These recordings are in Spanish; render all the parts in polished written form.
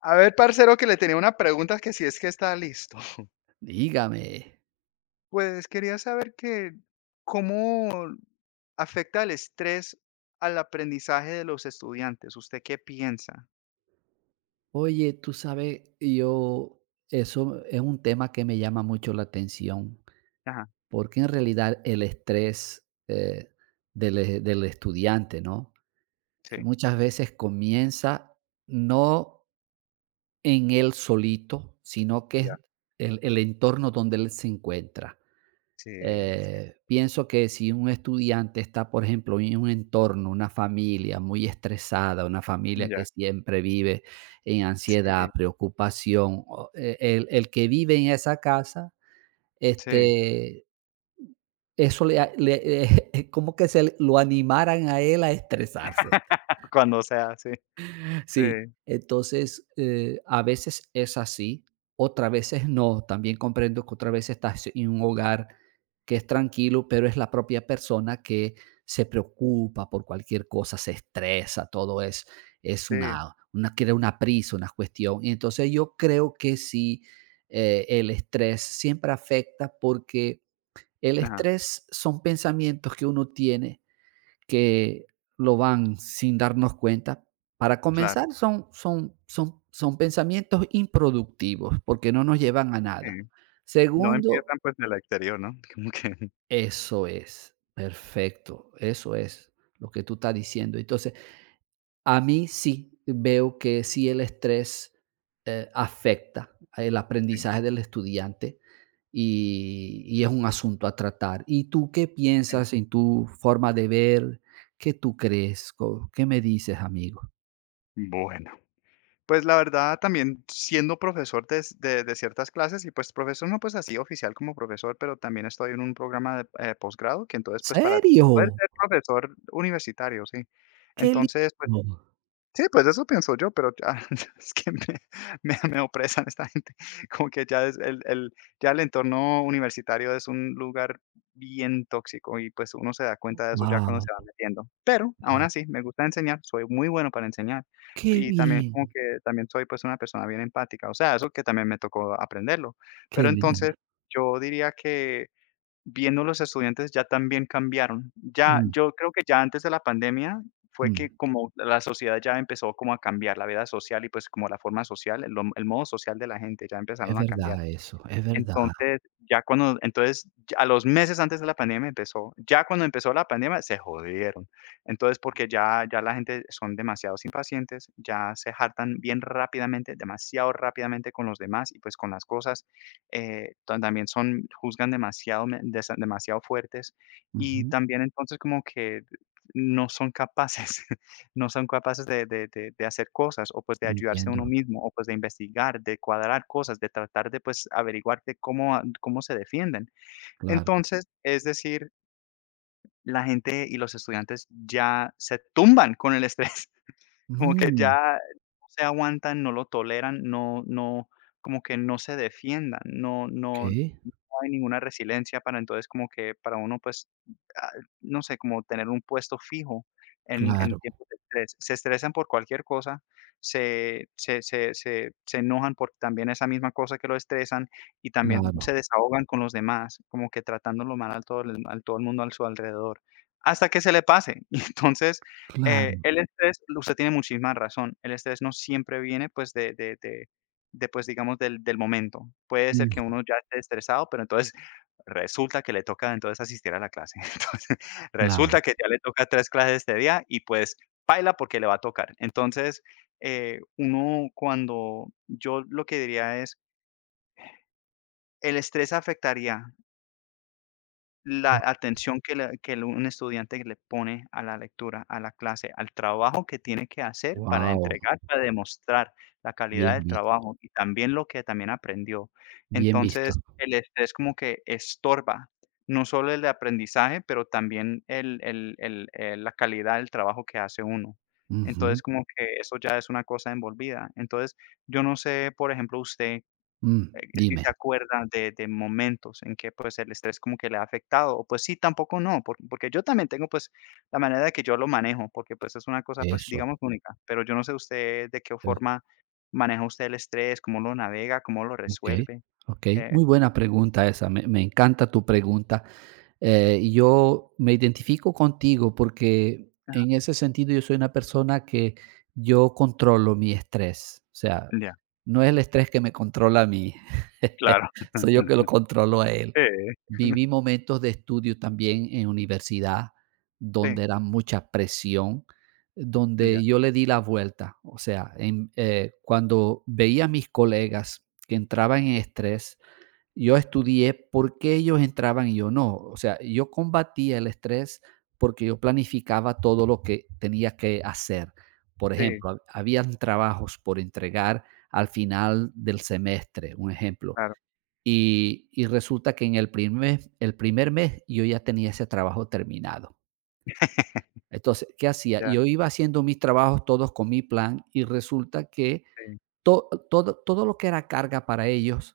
A ver, parcero, que le tenía una pregunta que si es que está listo. Dígame. Pues quería saber que cómo afecta el estrés al aprendizaje de los estudiantes. ¿Usted qué piensa? Oye, tú sabes, yo, eso es un tema que me llama mucho la atención, Ajá, porque en realidad el estrés del, del estudiante, ¿no? sí, Muchas veces comienza no en él solito, sino que ya, es el entorno donde él se encuentra. sí, sí, Pienso que si un estudiante está, por ejemplo, en un entorno, una familia muy estresada, una familia que ya, siempre vive en sí, ansiedad, preocupación, o, el que vive en esa casa, sí, este, eso le, es como que lo animaran a él a estresarse. cuando sea, sí, sí, Sí, entonces, a veces es así, otras veces no. También comprendo que otras veces estás en un hogar que es tranquilo, pero es la propia persona que se preocupa por cualquier cosa, se estresa, todo es, sí, crea una prisa, una cuestión. Y entonces yo creo que sí, el estrés siempre afecta porque el ajá, estrés son pensamientos que uno tiene que lo van sin darnos cuenta. Para claro, comenzar, son pensamientos improductivos, porque no nos llevan a sí. nada. No Segundo, empiezan pues en el exterior, ¿no? Como que, eso es, perfecto, eso es lo que tú estás diciendo. Entonces, a mí sí veo que sí el estrés, afecta el sí, aprendizaje del estudiante y es un asunto a tratar. ¿Y tú qué sí. piensas en tu forma de ver? ¿Qué tú crees? Co ¿Qué me dices, amigo? Bueno. Pues la verdad, también siendo profesor de, de ciertas clases y pues profesor no pues así oficial como profesor, pero también estoy en un programa de posgrado que entonces pues para poder ¿Serio? ser profesor universitario, sí. ¡Qué Entonces, pues lindo! sí, pues eso pienso yo, pero ya es que me opresan esta gente, como que ya es el ya el entorno universitario es un lugar bien tóxico y, pues, uno se da cuenta de eso ya cuando se va Wow. metiendo. Pero aún así me gusta enseñar, soy muy bueno para enseñar ¡Qué y también bien! como que también soy, pues, una persona bien empática, o sea, eso que también me tocó aprenderlo. Pero Qué entonces lindo. yo diría que viendo los estudiantes ya también cambiaron. Ya, Mm, yo creo que ya antes de la pandemia fue que mm. como la sociedad ya empezó como a cambiar, la vida social y pues como la forma social, el modo social de la gente ya Es empezaron a cambiar. verdad eso, es verdad. Entonces, ya cuando entonces, ya a los meses antes de la pandemia empezó ya cuando empezó la pandemia se jodieron. Entonces, porque ya ya la gente son demasiados impacientes, ya se hartan bien rápidamente, demasiado rápidamente con los demás y, pues, con las cosas, tan también son juzgan demasiado me desa demasiado fuertes y Ujú. también entonces como que no son capaces no son capaces de hacer cosas, o, pues, de ayudarse a Entiendo, uno mismo, o, pues, de investigar, de cuadrar cosas, de tratar de, pues, averiguar de cómo se defienden. claro. Entonces, es decir, la gente y los estudiantes ya se tumban con el estrés, como que Mm, ya no se aguantan, no lo toleran, no no como que no se defiendan, no no no okey. hay ninguna resiliencia para entonces como que para uno, pues, ah, no sé, como tener un puesto fijo en Claro, tiempos de estrés. Se estresan por cualquier cosa, se se se se se enojan por también esa misma cosa que lo estresan y también se claro. desahogan con los demás, como que tratándolo mal al todo el mundo a su alrededor, hasta que se le pase. Y entonces, el Claro, estrés, usted tiene muchísima razón, el estrés no siempre viene, pues, de después digamos, del momento. Puede ser que mm, uno ya esté estresado, pero entonces resulta que le toca entonces asistir a la clase. Entonces, claro. resulta que ya le toca 3 clases este día y, pues, paila porque le va a tocar. Entonces, uno cuando yo lo que diría es, el estrés afectaría la Wow, atención que un estudiante le pone a la lectura, a la clase, al trabajo que tiene que hacer para entregar, para demostrar la calidad bien del vi trabajo y también lo que también aprendió. bien visto. Entonces, el estrés como que estorba no solo el aprendizaje, pero también la calidad del trabajo que hace uno. Ujú, Entonces, como que eso ya es una cosa envolvida. Entonces, yo no sé, por ejemplo, usted mm, si se dime. acuerda de momentos en que, pues, el estrés como que le ha afectado, o, pues, sí, tampoco no, porque yo también tengo, pues, la manera de que yo lo manejo, porque, pues, es una cosa, pues, digamos, Eso, única, pero yo no sé usted de qué eh, forma maneja usted el estrés, cómo lo navega, cómo lo okey, resuelve. okey. Eh, Muy buena pregunta esa, me encanta tu pregunta. Y yo me identifico contigo porque en ese sentido yo soy una persona que yo controlo mi estrés. O sea, ya, no es el estrés que me controla a mí, claro. soy yo que lo controlo a él. Sí, Viví momentos de estudio también en universidad, sí, donde era mucha presión, ya, donde yo le di la vuelta. O sea, en, cuando veía a mis colegas que entraban en estrés, yo estudié por qué ellos entraban y yo no. O sea, yo combatía el estrés porque yo planificaba todo lo que tenía que hacer. Por sí, ejemplo, habían trabajos por entregar al final del semestre, un ejemplo. claro, Y, resulta que en el primer mes yo ya tenía ese trabajo terminado. Entonces, ¿qué hacía? ya, Yo iba haciendo mis trabajos todos con mi plan y resulta que sí, to todo todo lo que era carga para ellos,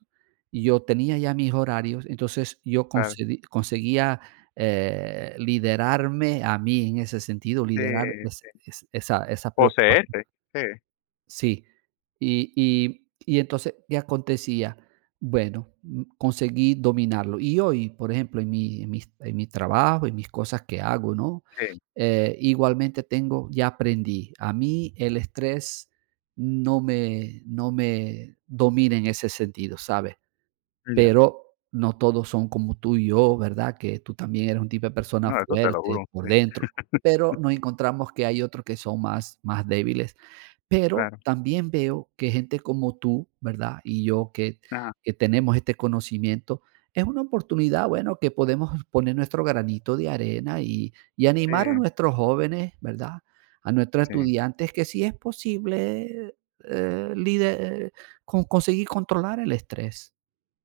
yo tenía ya mis horarios, entonces yo claro, concedí conseguía, liderarme a mí en ese sentido, sí. liderar ese esa preocupación. Poseerse, sí, Sí, y y y entonces, ¿qué acontecía? Bueno, conseguí dominarlo. Y hoy, por ejemplo, en mi trabajo, en mis cosas que hago, ¿no? sí, Igualmente tengo ya aprendí. A mí el estrés no me domina en ese sentido, ¿sabes? ya. Pero no todos son como tú y yo, ¿verdad? Que tú también eres un tipo de persona No, eso te lo fuerte juro, por sí, dentro, pero nos encontramos que hay otros que son más, más débiles. Pero claro. también veo que gente como tú, ¿verdad? Y yo Ajá, que tenemos este conocimiento, es una oportunidad, bueno, que podemos poner nuestro granito de arena y, sí, animar a nuestros jóvenes, ¿verdad? A nuestros sí, estudiantes que si es posible eh, lider- conseguir controlar el estrés.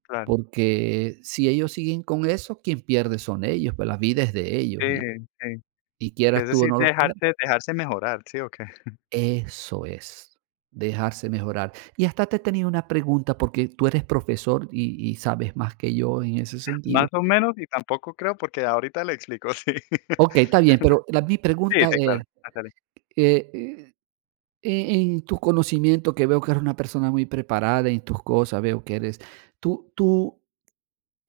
claro, Porque si ellos siguen con eso, quien pierde son ellos, pues la vida es de sí, ellos y sí. Que es quieras tú o decir, no lo quieras. dejarse mejorar, ¿sí o qué? Eso es, dejarse mejorar. Y hasta te tenía una pregunta, porque tú eres profesor y sabes más que yo en ese sentido. Más o menos, y tampoco creo, porque ahorita le explico, sí. Okey, está bien, pero la mi Sí, pregunta sí, claro. era, Ah, sale, eh, eh, en tu conocimiento, que veo que eres una persona muy preparada en tus cosas, veo que eres, ¿tú tú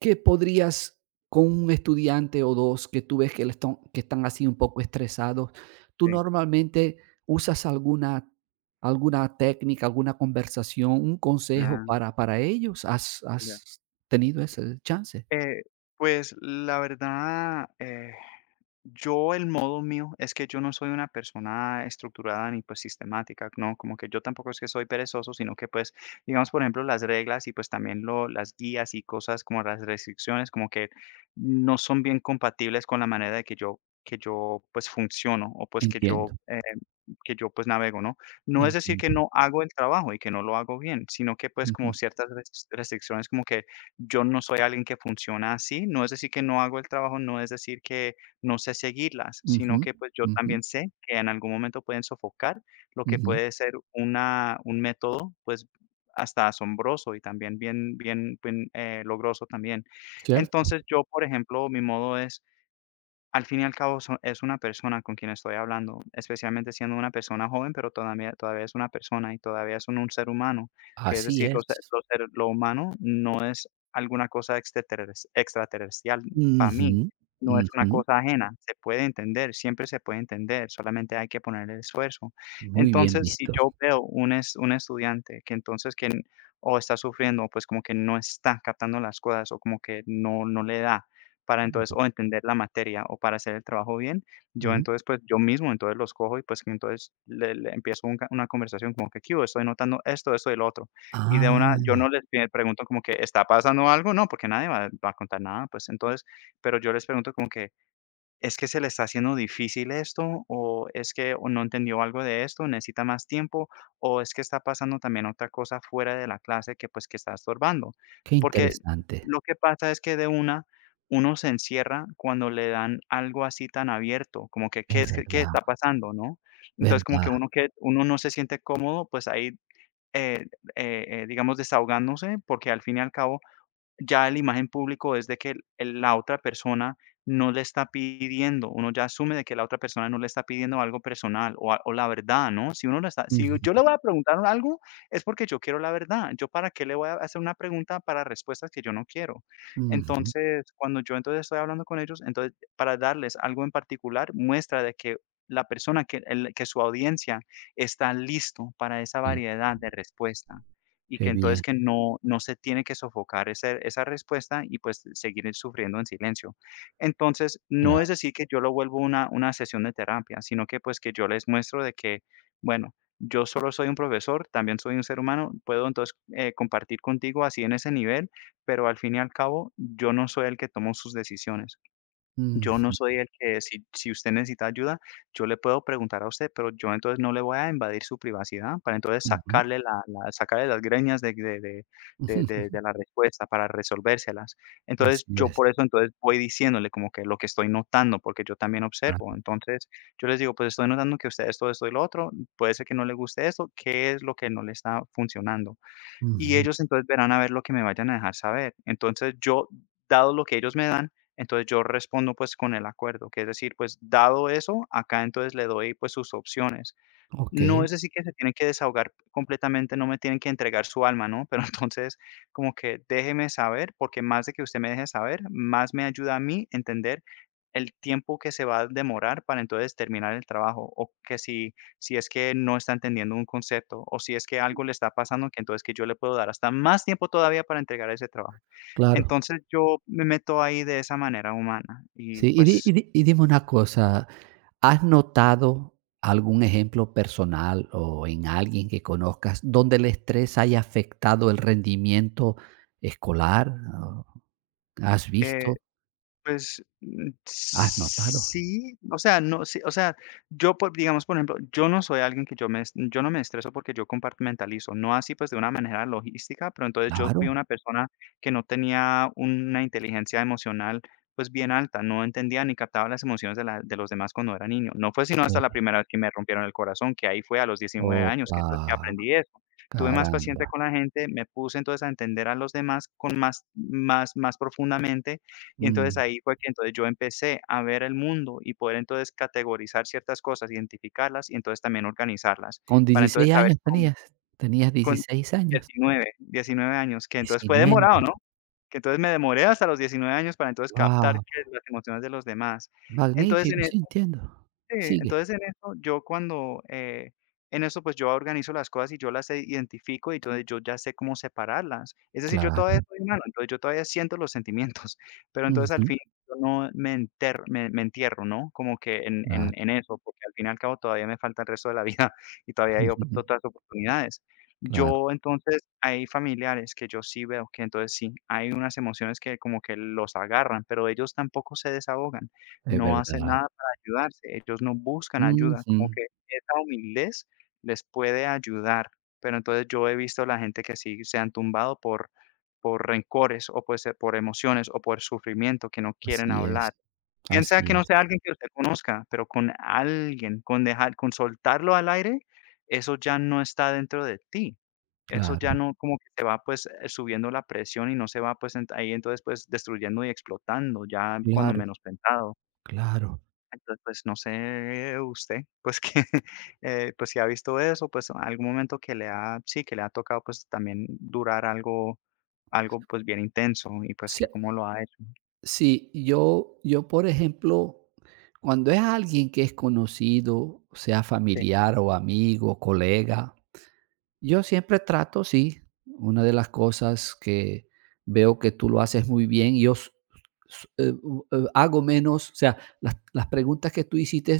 ¿Qué podrías con un estudiante o 2 que tú ves que están así un poco estresados? ¿Tú sí. normalmente usas alguna técnica, alguna conversación, un consejo Ah, para ellos? Ya. Has tenido ese chance? Eh, pues la verdad, yo el modo mío es que yo no soy una persona estructurada ni pues sistemática, ¿no? Como que yo tampoco es que soy perezoso, sino que pues, digamos, por ejemplo, las reglas y pues también lo, las guías y cosas como las restricciones, como que no son bien compatibles con la manera de que yo pues funciono o pues que yo, Entiendo, eh, que yo pues navego, ¿no? No es decir entiendo. que no hago el trabajo y que no lo hago bien, sino que pues como Ujú, ciertas restricciones como que yo no soy alguien que funciona así, no es decir que no hago el trabajo, no es decir que no sé seguirlas, sino ujú, que pues yo ujú, también sé que en algún momento pueden sofocar lo que ujú. puede ser una, un método pues hasta asombroso y también bien, bien, bien logroso también. Cierto. Entonces yo, por ejemplo, mi modo es al fin y al cabo, son es una persona con quien estoy hablando, especialmente siendo una persona joven, pero todavía es una persona y todavía es un ser humano, que es Así decir, lo es. se lo ser lo humano no es alguna cosa extraterrestrial para Ujú, mí, no es una ujú. cosa ajena, se puede entender, siempre se puede entender, solamente hay que poner el esfuerzo. Muy bien Entonces, si visto. yo veo un estudiante que entonces que o está sufriendo, pues como que no está captando las cosas o como que no le da para entonces Ujú, o entender la materia o para hacer el trabajo bien, yo ujú. entonces pues yo mismo entonces los cojo y pues que entonces le empiezo una conversación como que, ¿qué hubo? Estoy notando esto, esto y lo otro. Y de Ah, una, yo no les pregunto como que, ¿está pasando algo? No, porque nadie va a contar nada, pues entonces, pero yo les pregunto como que, ¿es que se le está haciendo difícil esto? ¿O es que o no entendió algo de esto, necesita más tiempo? ¿O es que está pasando también otra cosa fuera de la clase que está estorbando? qué Porque interesante. lo que pasa es que de una, uno se encierra cuando le dan algo así tan abierto, como que qué Es es que qué verdad, está pasando, ¿no? Entonces como que verdad. uno no se siente cómodo, pues ahí, eh digamos desahogándose, porque al fin y al cabo ya el imagen público es de que la otra persona no le está pidiendo, uno ya asume de que la otra persona no le está pidiendo algo personal o la verdad, ¿no? Si uno no está si Ujú, yo le voy a preguntar algo, es porque yo quiero la verdad, ¿yo para qué le voy a hacer una pregunta para respuestas que yo no quiero? ujú. Entonces, cuando yo entonces estoy hablando con ellos, entonces, para darles algo en particular, muestra de que la persona que su audiencia está listo para esa Sí, variedad de respuesta y que qué entonces bien, que no, no se tiene que sofocar esa respuesta y pues seguir sufriendo en silencio. Entonces, no claro. es decir que yo lo vuelvo una sesión de terapia, sino que pues que yo les muestro de que, bueno, yo solo soy un profesor, también soy un ser humano, puedo entonces compartir contigo así en ese nivel, pero al fin y al cabo yo no soy el que tomo sus decisiones. Yo no Ujú, soy el que si si usted necesita ayuda, yo le puedo preguntar a usted, pero yo entonces no le voy a invadir su privacidad para entonces ujú. sacarle la la sacarle las greñas de de de de de ujú. de la respuesta para resolvérselas. Entonces, Así yo es, por eso entonces voy diciéndole como que lo que estoy notando, porque yo también observo. claro. Entonces, yo les digo: "Pues estoy notando que a usted esto, esto y lo otro, puede ser que no le guste esto, ¿qué es lo que no le está funcionando?", y Ujú. ellos entonces verán a ver lo que me vayan a dejar saber. Entonces yo, dado lo que ellos me dan, entonces yo respondo pues con el acuerdo, que es decir, pues dado eso, acá entonces le doy pues sus opciones. No Okey, es decir que se tienen que desahogar completamente, no me tienen que entregar su alma, ¿no? Pero entonces, como que déjeme saber, porque más de que usted me deje saber, más me ayuda a mí entender el tiempo que se va a demorar para entonces terminar el trabajo, o que si, si es que no está entendiendo un concepto, o si es que algo le está pasando, que entonces que yo le puedo dar hasta más tiempo todavía para entregar ese trabajo. claro. Entonces yo me meto ahí de esa manera humana y Sí, y di y pues, di y dime una cosa, ¿has notado algún ejemplo personal o en alguien que conozcas donde el estrés haya afectado el rendimiento escolar? ¿O has eh visto? pues, mm, ¿Has notado? sí, o sea, no sí, o sea, yo por digamos, por ejemplo, yo no soy alguien que yo no me estreso porque yo compartimentalizo, no así, pues, de una manera logística, pero entonces yo fui Claro, una persona que no tenía una inteligencia emocional, pues, bien alta, no entendía ni captaba las emociones de la de los demás cuando era niño. No fue sino hasta la okey. primera vez que me rompieron el corazón, que ahí fue a los 19 años, que Opa, entonces que aprendí eso. Tuve más paciencia caramba. con la gente, me puse entonces a entender a los demás con más profundamente y entonces Mm. ahí fue que entonces yo empecé a ver el mundo y poder entonces categorizar ciertas cosas, identificarlas y entonces también organizarlas, Con para entonces 16 saber años con tenías, tenías con 16 años, 19, 19 años, que entonces fue demorado, 19, ¿no? Que entonces me demoré hasta los 19 años para entonces captar qué guau, es las emociones de los demás. Entonces en magnífico, sí, entiendo. Sí, Sigue. entonces en eso yo cuando, en eso, pues, yo organizo las cosas y yo las identifico, y entonces yo ya sé cómo separarlas. Es decir, yo Claro, todavía soy humano, entonces yo todavía siento los sentimientos, pero entonces al ujú, fin yo no me enter me me entierro, ¿no? Como que en en claro, en eso, porque al fin y al cabo todavía me falta el resto de la vida y todavía hay op ujú, otras oportunidades. claro, Yo entonces hay familiares que yo sí veo que entonces sí, hay unas emociones que como que los agarran, pero ellos tampoco se desahogan, es no hacen verdad, nada ayudarse, ellos no buscan ayuda, ujú, como que esa humildez les puede ayudar, pero entonces yo he visto la gente que sí se han tumbado por rencores o puede ser por emociones o por sufrimiento que no quieren así hablar. es, Piensa así que no es, sea alguien que usted conozca, pero con alguien, con soltarlo al aire, eso ya no está dentro de ti. Eso ya claro, no como que te va, pues, subiendo la presión y no se va, pues, ent ahí entonces, pues, destruyendo y explotando ya cuando claro, menos pensado. claro. Entonces, pues no sé usted, pues que, pues si ha visto eso, pues en algún momento que le ha, sí, que le ha tocado pues también durar algo, pues bien intenso y pues Sí, que cómo lo ha hecho. sí, yo, por ejemplo, cuando es alguien que es conocido, sea Sí, familiar o amigo, colega. Yo siempre trato, sí, una de las cosas que veo que tú lo haces muy bien, yo hago menos, o sea, las preguntas que tú hiciste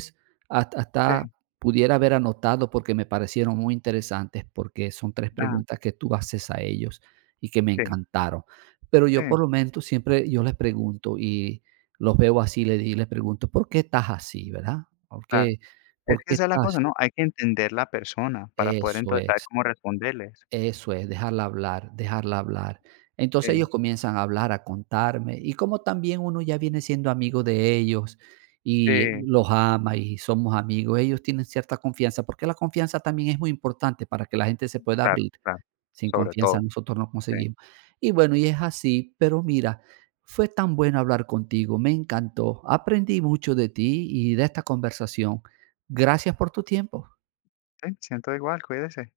sí, hasta, pudiera haber anotado porque me parecieron muy interesantes, porque son tres ah, preguntas que tú haces a ellos y que me sí, encantaron. Pero yo sí, por lo menos siempre yo les pregunto y los veo así les, y les pregunto, ¿por qué estás así, verdad? ¿Por claro. qué, Es por que qué esa es la estás? cosa, ¿no? Hay que entender la persona para poder Eso entonces saber es. cómo responderles. Eso es, dejarla hablar, dejarla hablar. Entonces ellos Sí, comienzan a hablar, a contarme, y como también uno ya viene siendo amigo de ellos y sí, los ama y somos amigos, ellos tienen cierta confianza, porque la confianza también es muy importante para que la gente se pueda claro, abrir. claro, Sin sobre confianza todo. nosotros no Sí, conseguimos. Y bueno, y es así, pero mira, fue tan bueno hablar contigo, me encantó, aprendí mucho de ti y de esta conversación. Gracias por tu tiempo. sí, siento igual, cuídese.